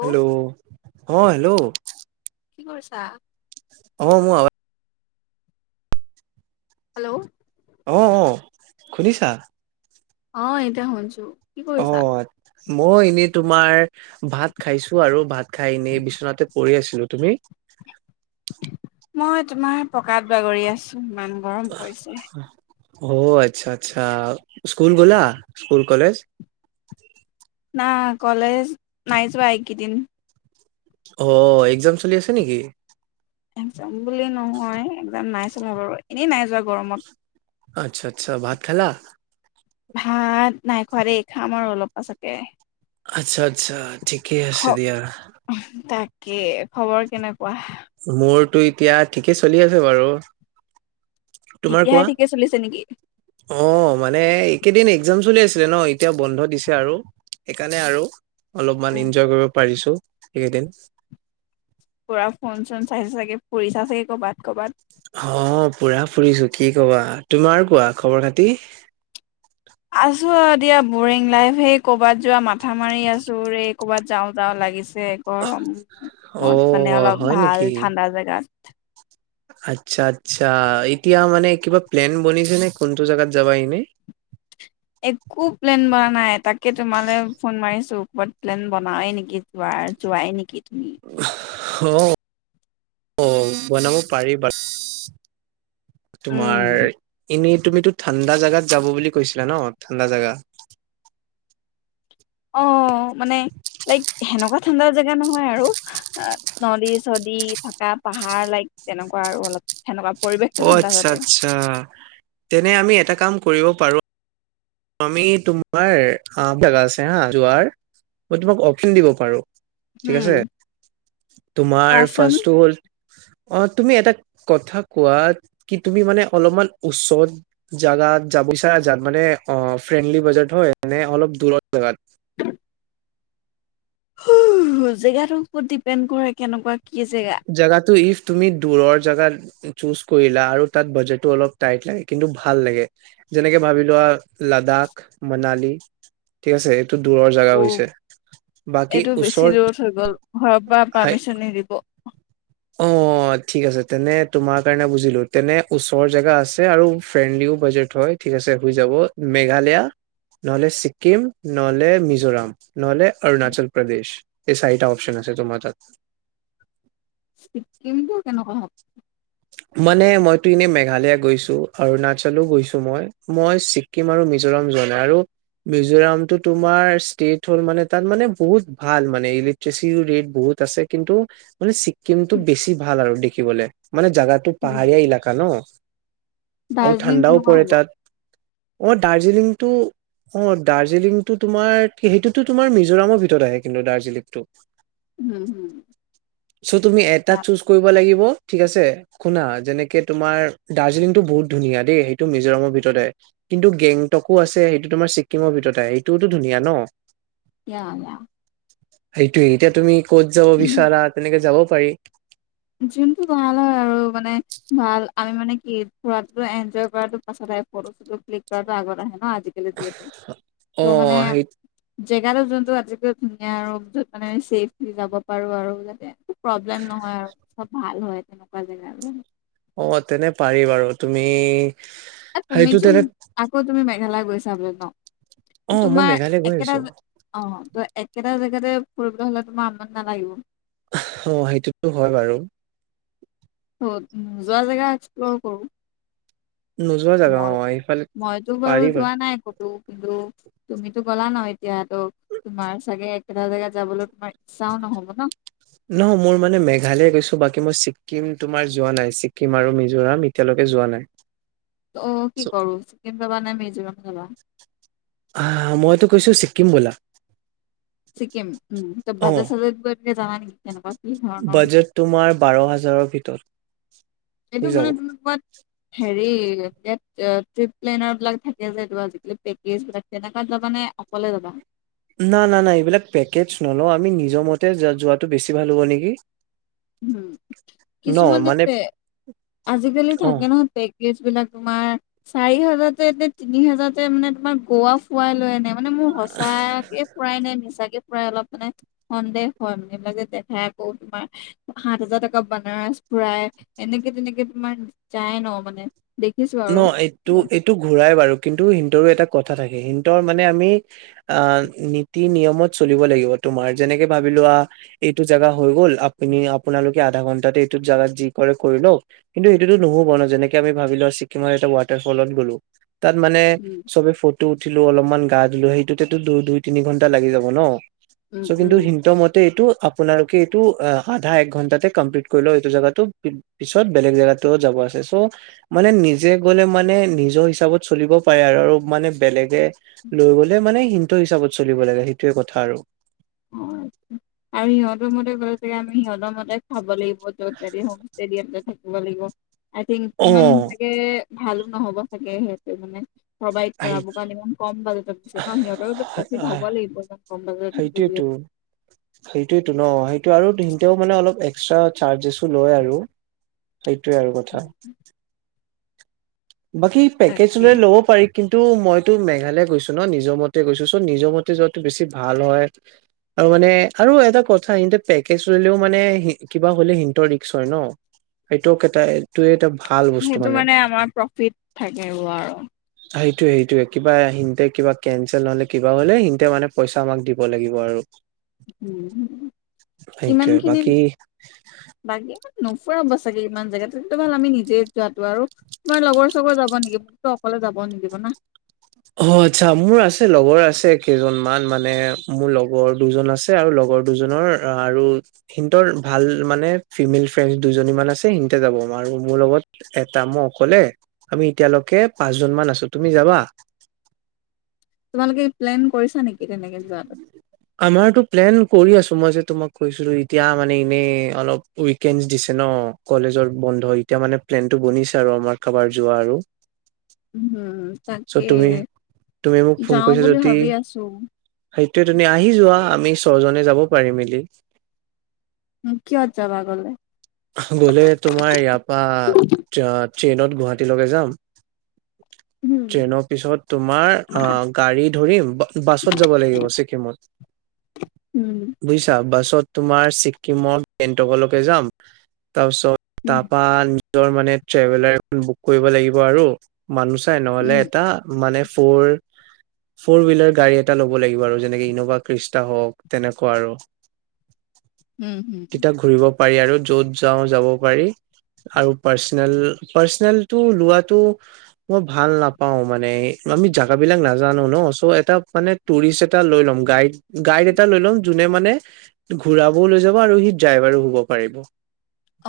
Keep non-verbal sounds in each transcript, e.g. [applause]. Hello, অ hello কি কৰিছা? অ' মোৰ [unintelligible] হেল্ল' অ' অ' শুনিছা অ' এতিয়া শুনছো। অ' মই এনেই তোমাৰ ভাত খাইছো আৰু ভাত খাই এনেই বিচনাতে পৰি আছিলো, তুমি? মই তোমাৰ পকাত বাগৰি আছো ইমান গৰম পৰিছে। অ আচ্ছা আচ্ছা, স্কুল গ'লা স্কুল কলেজ না কলেজ নাই যোৱা এইকিদিন অ এক্জাম চলি আছে নিকি? এক্জাম বুলি নহয় এক্জাম নাই চলা বাৰু এনেই নাই যোৱা গৰমত। আচ্ছা আচ্ছা, ভাত খালা? ভাত নাই খোৱা দেই খাম আৰু অলপ পাছতে। আচ্ছা আচ্ছা ঠিকে খ আছে দিয়া। তাকে, খবৰ কেনেকুৱা? মোৰতো এতিয়া ঠিকে চলি আছে বাৰু। তোমাৰ এতিয়াহে কোৱা ঠিকে চলিছে নিকি? অ মানে একেদিন এক্জাম চলি আছিলে ন এতিয়া বন্ধ দিছে আৰু। সেইকাৰণে আৰু অলপমান উম ইনজয় কৰিব পাৰিছো এইকেইদিন। পুৰা ফোন চোন চাইছা চাগে, ফুৰিছা চাগে ক'বাত ক'বাত। অ পুৰা ফুৰিছো কি কবা, তোমাৰ কোৱা খৱৰ-খাতি আছোঁ আৰু দিয়া বৰিং লাইফ, সেই ক'বাত যোৱা মাথা মাৰি আছোঁ ৰে ক'বাত যাওঁ যাওঁ লাগিছে। গৰমত মানে অ', অলপ হয় ভাল নেকি? ঠাণ্ডা জেগাত। আচ্ছা আচ্ছা এতিয়া মানে কিবা প্লেন বনিছে নে কোনটো জাগাত যাবা এনে? একো প্লেন বনা নাই, তাকে তোমালে ফোন মাৰিছো কবাত প্লেন বনাওঁৱে নেকি। ৱাত যোৱাই নিকি তুমি। অ অ বনাব পাৰি বাত উম তোমাৰ এনেই তুমিতো ঠাণ্ডা জাগাত যাব বুলি কৈছিলা ন ঠাণ্ডা জাগা। অ মানে লাইক সেনেকুৱা ঠাণ্ডা জেগা নহয় আৰু নদী-চদী থাকা পাহাৰ লাইক তেনেকুৱা আৰু অলপ সেনেকুৱা পৰিৱেশটো ঠাণ্ডা আচ্ছা যাতে। অ আচ্ছা তেনে আমি এটা কাম কৰিব পাৰো- আমি তোমাৰ হা জাগা আছে হা যোৱাৰ, মই তোমাক অপচন দিব পাৰো। ঠিক আছে, হম তোমাৰ কোৱাচোন ফাৰ্ষ্টটো হ'ল অ তুমি এটা কথা কোৱা কি তুমি মানে অলপমান ওচৰত জাগাত যাব বিচাৰা যাত মানে অ ফ্ৰেণ্ডলি বাজেট হয় অলপ দূৰৰ জাগাত। [unintelligible] জেগাটোৰ ওপৰত ডিপেণ্ড কৰে কেনেকুৱা কি জেগা। জেগাতটো ইফ তুমি দূৰৰ জাগাত চুজ কৰিলা আৰু তাত বাজেটো অলপ টাইট লাগে কিন্তু ভাল লাগে। যেনেকে ভাবি লোৱা লাদাখ, মানালী ঠিক আছে। টো দূৰৰ জেগা অ হৈছে। বাকী এইটো বেছি ওচৰত দূৰত হৈ গ'ল ঘৰৰ পা হাই পাৰ্মিচন নিদিব। অ অ ঠিক আছে তেনে তোমাৰ কাৰণে বুজিলো, তেনে ওচৰ জেগা আছে আৰু ফ্ৰেণ্ডলিও বাজেট হয়। ঠিক আছে হৈ যাব মেঘালয়া নহ'লে ছিকিম নহ'লে মিজোৰাম নহ'লে অৰুণাচল প্ৰদেশ। এই চাৰিটা অপচন আছে তোমাৰ তাত। ছিক্কিমটো কেনেকুৱা হ'ব? মানে মইতো এনে মেঘালায়া গৈছোঁ অৰুণাচলো গৈছোঁ মই, মই ছিক কিম আৰু মিজোৰাম যোৱা নাই আৰু মিজোৰামটো তোমাৰ ষ্টেট হ'ল মানে তাত মানে বহুত ভাল মানে ইলেক ট্ৰেচিয় ৰেট বহুত আছে কিন্তু মানে ছিক্কিমটো বেছি ভাল আৰু দেখিবলৈ। মানে জাগাটো উম পাহাৰীয়া এলেকা ন আৰু দাৰ্জিলিং ঠাণ্ডাও কেনেকুৱা পৰে হ'ব তাত। অঁ দাৰ্জিলিংটো অ দাৰ্জিলিংটো তোমাৰ, সেইটোতো তোমাৰ মিজোৰামৰ ভিতৰত আহে কিন্তু দাৰ্জিলিংটো। উম হুম। চ' তুমি এটা চুজ কৰিব লাগিব ঠিক আছে, শুনা যেনেকে তোমাৰ দাৰ্জিলিংটো বহুত ধুনীয়া দেই সেইটো মিজোৰামৰ ভিতৰতে আহে। কিন্তু গেংটকো আছে সেইটো তোমাৰ ছিক্কিমৰ ভিতৰতে আহে সেইটোওতো ধুনীয়া ন। য়া য়া। সেইটোয়ে এতিয়া তুমি ক'ত যাব বিচাৰা, তেনেকে যাব পাৰি। যোনটো ভাল হয় আৰু মানে ভাল আমি মানে কি ফুৰাটো, এনজয় কৰাটো পাছত আহে, ফটো চটো ক্লিক কৰাটো আগত আহে ন। [unintelligible] অ ত' মানে সেই জেগাটো যোনটো আজিকালি ধুনীয়া আৰু য'ত মানে ছেফলি যাব পাৰো আৰু যাতে। প্ৰব্লেম নহয় আৰু চব ভাল হয় তেনেকুৱা জেগা আৰু। অ' তেনে পাৰি বাৰু তুমি এই সেইটো তুমিচোন তেনে আকৌ তুমি মেঘালয় গৈছা বোলে অ ন? মই তোমাৰ মেঘালয় গৈ একেটা আহিছো অ' ত' একেটা জেগাতে ফুৰিবলৈ হ'লে তোমাৰ আমনি নালাগিব। অ সেইটোতো হয় বাৰু। তো নোযোৱা জেগা এক্সপ্ল'ৰ কৰোঁ। নোযোৱা জাগা অ মই এইফালে মইতো বাৰু যোৱা নাই ক'তো। কিন্তু তুমিটো গ'লা ন এতিয়া ত' তোমাৰ চাগে একেটা জেগাত যাবলৈ তোমাৰ ইচ্ছাও নহ'ব ন। নহয় মোৰ মানে মেঘালয়া গৈছো বাকী মই ছিক্কিম তোমাৰ যোৱা নাই। ছিক্কিম আৰু মিজোৰাম। এতিয়ালৈকে যোৱা নাই। অ', কি কৰো ছিকিম যাবা নে মিজোৰাম যাবা? আহ মইতো কৈছো ছিক্কিম ব'লা। চিক্কিম উম। ত' অ বাজেট চাজেত কিবা জানা নেকি তেনেকুৱা? বাজেট তোমাৰ বাৰ হাজাৰৰ ভিতৰত। এইটো হৈ যাব মানে তুমি কোৱাত হেৰি টেট ট্ৰিপ প্লেনাৰবিলাক থাকে যে কিবা আজিকালি পেকেজবিলাক তেনেকুৱাত যাবা নে অকলে যাবা? না, না, না এইবিলাক পেকেজ নলওঁ, আমি নিজৰ মতে যোৱাটো বেছি ভাল হ'ব নেকি? উম, ন কিছুমানে মানে যে আজিকালি অ থাকে নহয় পেক কেজবিলাক তোমাৰ চাৰি হাজাৰতে নে তিনি হাজাৰতে মানে তোমাৰ গোৱা ফুৱাই লৈ আনে। মানে মোৰ সঁচাকে ফুৰাই নে মিচাকে ফুৰাই অলপ মানে সন্দেহ হয় মানে এইবিলাক যে দেখাই আকৌ তোমাৰ সাত হাজাৰ টকাত বানাৰস ফুৰাই, এনেকে তেনেকে তোমাৰ যায় ন মানে। দেখিছো আৰু ন এইটো এইটো ঘূৰাই বাৰু কিন্তু সিহঁতৰো এটা কথা থাকে। সিহঁতৰ মানে আমি আ নীতি নিয়মত চলিব লাগিব তোমাৰ। যেনেকে ভাবি লোৱা এইটো জেগা হৈ গ'ল, আপুনি আপোনালোকে আধা ঘন্টাতে এইটো জাগাত যি কৰে কৰি লওক কিন্তু সেইটোতো ন'হব ন, যেনেক আমি ভাবি লোৱা ছিক্কিম তোমাৰ এটা ৱাটাৰ ফলত গ'লো। তাত মানে উম চবে ফ টো উঠিলো অলপমান গা-ধুলো। সেইটোতে দুই দুই তিনি ঘন্টা লাগি যাব ন'? উম চ' কিন্তু উম সিহঁতৰ মতে এইটো আপোনালোকে এইটো আধা এক ঘন্টাতে কমপ্লিট কৰিলওঁক এইটো জেগাটো। পিছত বেলেগ জেগাটো যাব আছে চ' মানে নি জে গ'লে মানে নিজৰ হিচাপত চলিব পাৰে আৰু আৰু মানে বেলেগে লৈ গ'লে মানে সিহঁতৰ হিচাপত চলিব লাগে সেইটোৱে কথা আৰু। অ', আৰু সিহঁতৰ মতে গৈ পেলাই আমি সিহঁতৰ মতে খাব লাগিব। ত' এদিন হোমষ্টেত থাকিব লাগিব। আই থিংক অ ইমান কে ভালো ন'হব চাগে সেইটো মানে। প্ৰভাইত আহি কৰাব কাৰণ ইমান কম বাজেটত দিছে ন'। সিহঁতৰোটো প্ৰফিট হ'ব লাগিব ইমান ক'ম বাজেটত। সেইটোৱেটো। যিহেতু। সেইটোয়েটো ন' সেইটো আৰু সিহঁতেও মানে অলপ এক্সট্ৰা চাৰ্জেছো লয় আৰু। সেইটোয়ে আৰু কথা। বাকি পেকেজ হ'লে তাকে ল'ব পাৰি। কিন্তু মইতো মেঘালয়া গৈছো ন', নিজৰ মতে গৈছো। চ' নিজৰ মতে যোৱাটো বেছি ভাল হয়। আৰু মানে আৰু এটা কথা, ইহঁতে পেকেজ ল'লেও মানে কিবা হ'লে সিহঁতৰ ৰিক্স হয় ন'! সেইটোক এটা এইটোয়ে এটা ভাল বস্তু মানে। আমাৰ প্ৰফিট। থাকিব আৰু। সেইটোয়ে সেইটোয়ে কিবা সিহতে কিবা কেনচেল নহ'লে কিবা হ'লে সিহতে মানে পইচা আমাক দিব লাগিব আৰু। সেইটোয়ে ইমানখিনি বাকী বাকী ইমান নুফুৰাব চাগে ইমান জেগাত তেন্তটো ভাল আমি নিজে যোৱাটো আৰু তোমাৰ লগৰ-চগৰ যাব নিকি [unintelligible] তো অকলে যাবও নিদিব না। অ', আচ্ছা, মোৰ আছে লগৰ আছে কেইজন মান মানে মোৰ লগৰ দুজন আছে। আৰু লগৰ দুজনৰ আৰু সিহঁতৰ ভাল মানে ফিমেল ফ্ৰেণ্ড দুইজনী মান আছে সিহতে যাব আৰু মোৰ লগত এটা মই অকলে আমি, এতিয়ালৈকে পাঁচ জন মান আছো তুমি যাবা? তোমালোকে প্লেন কৰিছা নেকি তেনেকে যোৱাটো? [inaudible] আমাৰতো প্লেন কৰি আছো মই যে তোমাক কৈছিলো এতিয়া মানে এনেই অলপ উইকেণ্ড দিছে ন'! কলেজৰ বন্ধ এতিয়া মানে প্লেনটো বনিছে আৰু আমাৰ কাৰবাৰ যোৱা আৰু। উম, চ' তাকেই তুমি তুমি যাওঁ বুলি ভাবি আছো। সেইটোয়ে তুমি আহি যোৱা আমি ছজনে যাব পাৰিম মিলি। উম, কিহত যাবা‌ গ'লে? গ'লে তোমাৰ ইয়াৰ পা ট্ৰেইনত গুৱাহাটীলৈকে যাম। উম। [inaudible] ট্ৰেইনৰ পিছত তোমাৰ গাড়ী ধৰিম বাছত যাব লাগিব ছিকিমত। উম। বুজিছা বাছত তোমাৰ ছিক্কিমৰ গেংটকৰলৈকে যাম তাৰপিছত উম, তাৰপা নিজৰ মানে ট্ৰেভেলাৰ এখন বুক কৰিব লাগিব আৰু। মানু চাই উম, নহ'লে এটা মানে ফ'ৰ ফ'ৰ হুইলাৰ গাড়ী এটা ল'ব লাগিব আৰু যেনেকে ইন'ভা ক্ৰিষ্টা হ'ওক তেনেকুৱা আৰু। উম, উম। তেতয়া ঘুৰিব পাৰি আৰু য'ত যাওঁ যাব পাৰি। আৰু পাৰ্চনেল পাৰ্চনেলটো লোৱাটো মই ভাল নাপাওঁ মানে, আমি জাগা বিলাক নজানো ন, চ' মানে টুৰিষ্ট এটা লৈ ল'ম, গাইড গাইড এটা লৈ ল'ম যোনে মানে ঘুৰাবও লৈ যাব আৰু সি ড্ৰাইভাৰো হ'ব পাৰিব।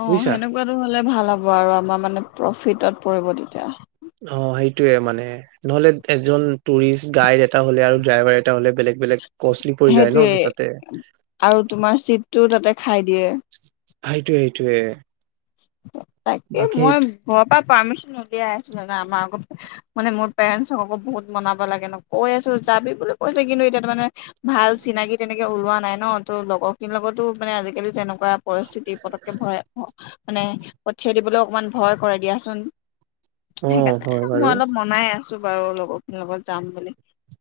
অ' বুজিছা সেনেকুৱাটো হ'লে ভাল আৰু আমাৰ মানে প্ৰফিটত পৰিব তেতিয়া। অ' সেইটোয়ে মানে নহ'লে এজন টুৰিষ্ট গাইড এটা হ'লে আৰু ড্ৰাইভাৰ এটা হ'লে বেলেগ বেলেগ কষ্টলি পৰি যায় ন সেইটোৱে দুটাতে। আৰু তোমাৰ চিটটো তাতে খাই দিয়ে। সেইটোয়ে, সেইটোয়ে। তাকে বাকী মই ঘৰৰ পৰা পাৰ্মিশন উলিয়াই আছো জানা, আমাৰ আক' মানে মোৰ পেৰেণ্টছক আকৌ বহুত মনাব লাগে ন, কৈ আছোঁ যাবি বুলি কৈছে। কিন্তু এতিয়া মানে ভাল চিনাকি তেনেকুৱা ওলোৱা নাই ন, ত' লগৰ লগতো আজিকালি যেনেকুৱা পৰিস্থিতি পতককে ভৰা মানে পঠিয়াই দিবলৈ অকমান ভয় কৰে দিয়াচোন। অ সেইকাৰণে হয় মই বাৰু অলপ মনাই আছো বাৰু লগৰখিনিৰ লগত যাম বুলি।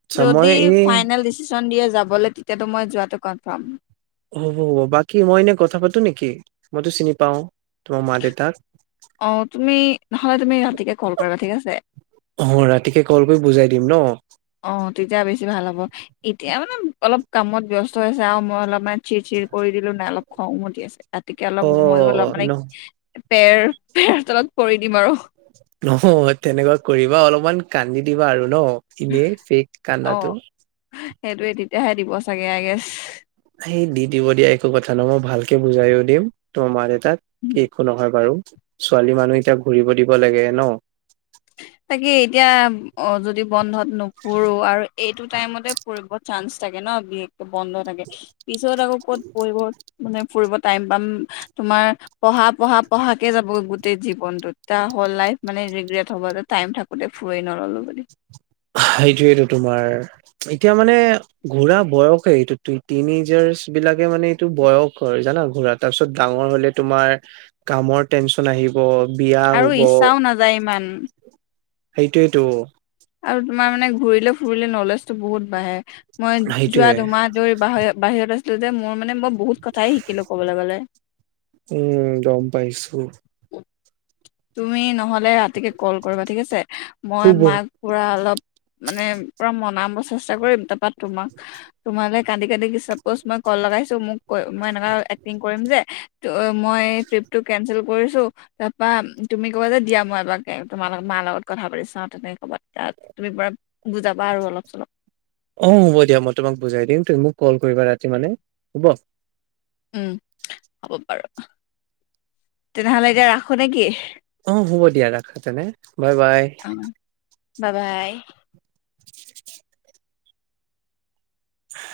আচ্ছা মই যদি এনে ফাইনেল ডিচিশ্যন দিয়ে যাবলে, মই যোৱাটো কনফ্ৰাম। হ'ব, হ'ব। বাকী মই এনেই কথা পাতো নেকি? মইতো চিনি পাওঁ তোমাৰ মা দেউতাক। অ' তুমি নহ'লে তুমি ৰাতিকে কল কৰিবা ঠিক আছে। হ'ব ৰাতিকে কল কৰি বুজাই দিম ন। অ' তেতিয়া বেছি ভাল হ'ব, এতিয়া মানে কামত ব্যস্ত হৈছে। মই অলপ মান চিৰ চিৰ কৰি দিলো, নাই অলপ খং উঠি আছে। ৰাতিকে অলপ অ মইও অলপ মানে ন পেৰ পেৰত অলপ পৰি দিম আৰু। ন তেনেকুৱা কৰিবা, অলপমান কান্দি দিবা আৰু ন এনেই ফে'ক কান্দাটো। সেইটোয়ে তেতিয়াহে দিব চাগে ইয়েচ। সেই দি দিব দিয়া একো কথা ন, মই ভালকে বুজাই দিম তোমাৰ মা দেউ তাক একো নহয় বাৰু, ছোৱালী মানুহ এতিয়া ঘূৰিব দিব লাগে ন। তাকে এতিয়া অ' যদি বন্ধত নুফুৰো আৰু এইটো টাইমতে ফুৰিব চান্স থাকে ন বিশেষকে বন্ধ থাকে। পিছত আকৌ ক'ত ফুৰিব মানে ফুৰিব টাইম পাম। তোমাৰ পঢ়া, পঢ়া, পঢ়া কে যাবগৈ গোটেই জীৱনতোত, তেতিয়া হ'ল লাইফ মানে ৰিগ্ৰেট হ'ব টাইম থাকোতে ফুৰেই ন'ললো বুলি। সেইটোয়েটো তোমাৰ, এতিয়া মানে ঘূৰা বয়সে এইটো, টিনেজাৰ্চ বিলাকে মানে এইটো বয়স হয় জানা ঘূৰা। তাৰপিছত ডাঙৰ হ'লে তোমাৰ কামৰ টেন্স ন আহিব বিয়া আৰু হ'ব ইচ্ছাও নাযায় ইমান সেইটোয়েইতো। আৰু তোমাৰ মানে ঘূৰিলে ফুৰিলে নলেজটো বহুত বাঢ়ে। মই যোৱা সেইটোয়ে দুমাহ দূৰ বাহিৰ বাহিৰত আছিলো যে, মোৰ মানে মই বহুত কথাই শিকিলো ক'বলৈ গ'লে। উম, গ'ম পাইছো। উ তুমি নহ'লে ৰাতিকে কল কৰিবা ঠিক আছে। মই শুব মাক পুৰা অলপ মানে পুৰা মনাব চেষ্টা কৰিম। তাৰপৰা তোমাক তোমালৈ কান্দি কান্দি চাপজ মই কল লগাইছো, মোক ক মই এনেকুৱা এক্টিং কৰিম যে ত' মই ট্ৰিপটো কেঞ্চেল কৰিছো তাৰপা তুমি ক'বা যে দিয়া মই এপাক তোমাৰ লগত মাৰ লগত কথা পাতি চাওঁ তেনেকে ক'বা। তাত তুমি পুৰা বুজাবা আৰু অলপ চলপ অ' হ'ব দিয়া মই তোমাক বুজাই দিম, তুমি মোক কল কৰিবা ৰাতি মানে হ'ব। উম, হ'ব বাৰু, তেনেহ'লে এতিয়া ৰাখো নে কি? অ' হ'ব দিয়া ৰাখাতেনে বাই বাই। অ' বা বাই।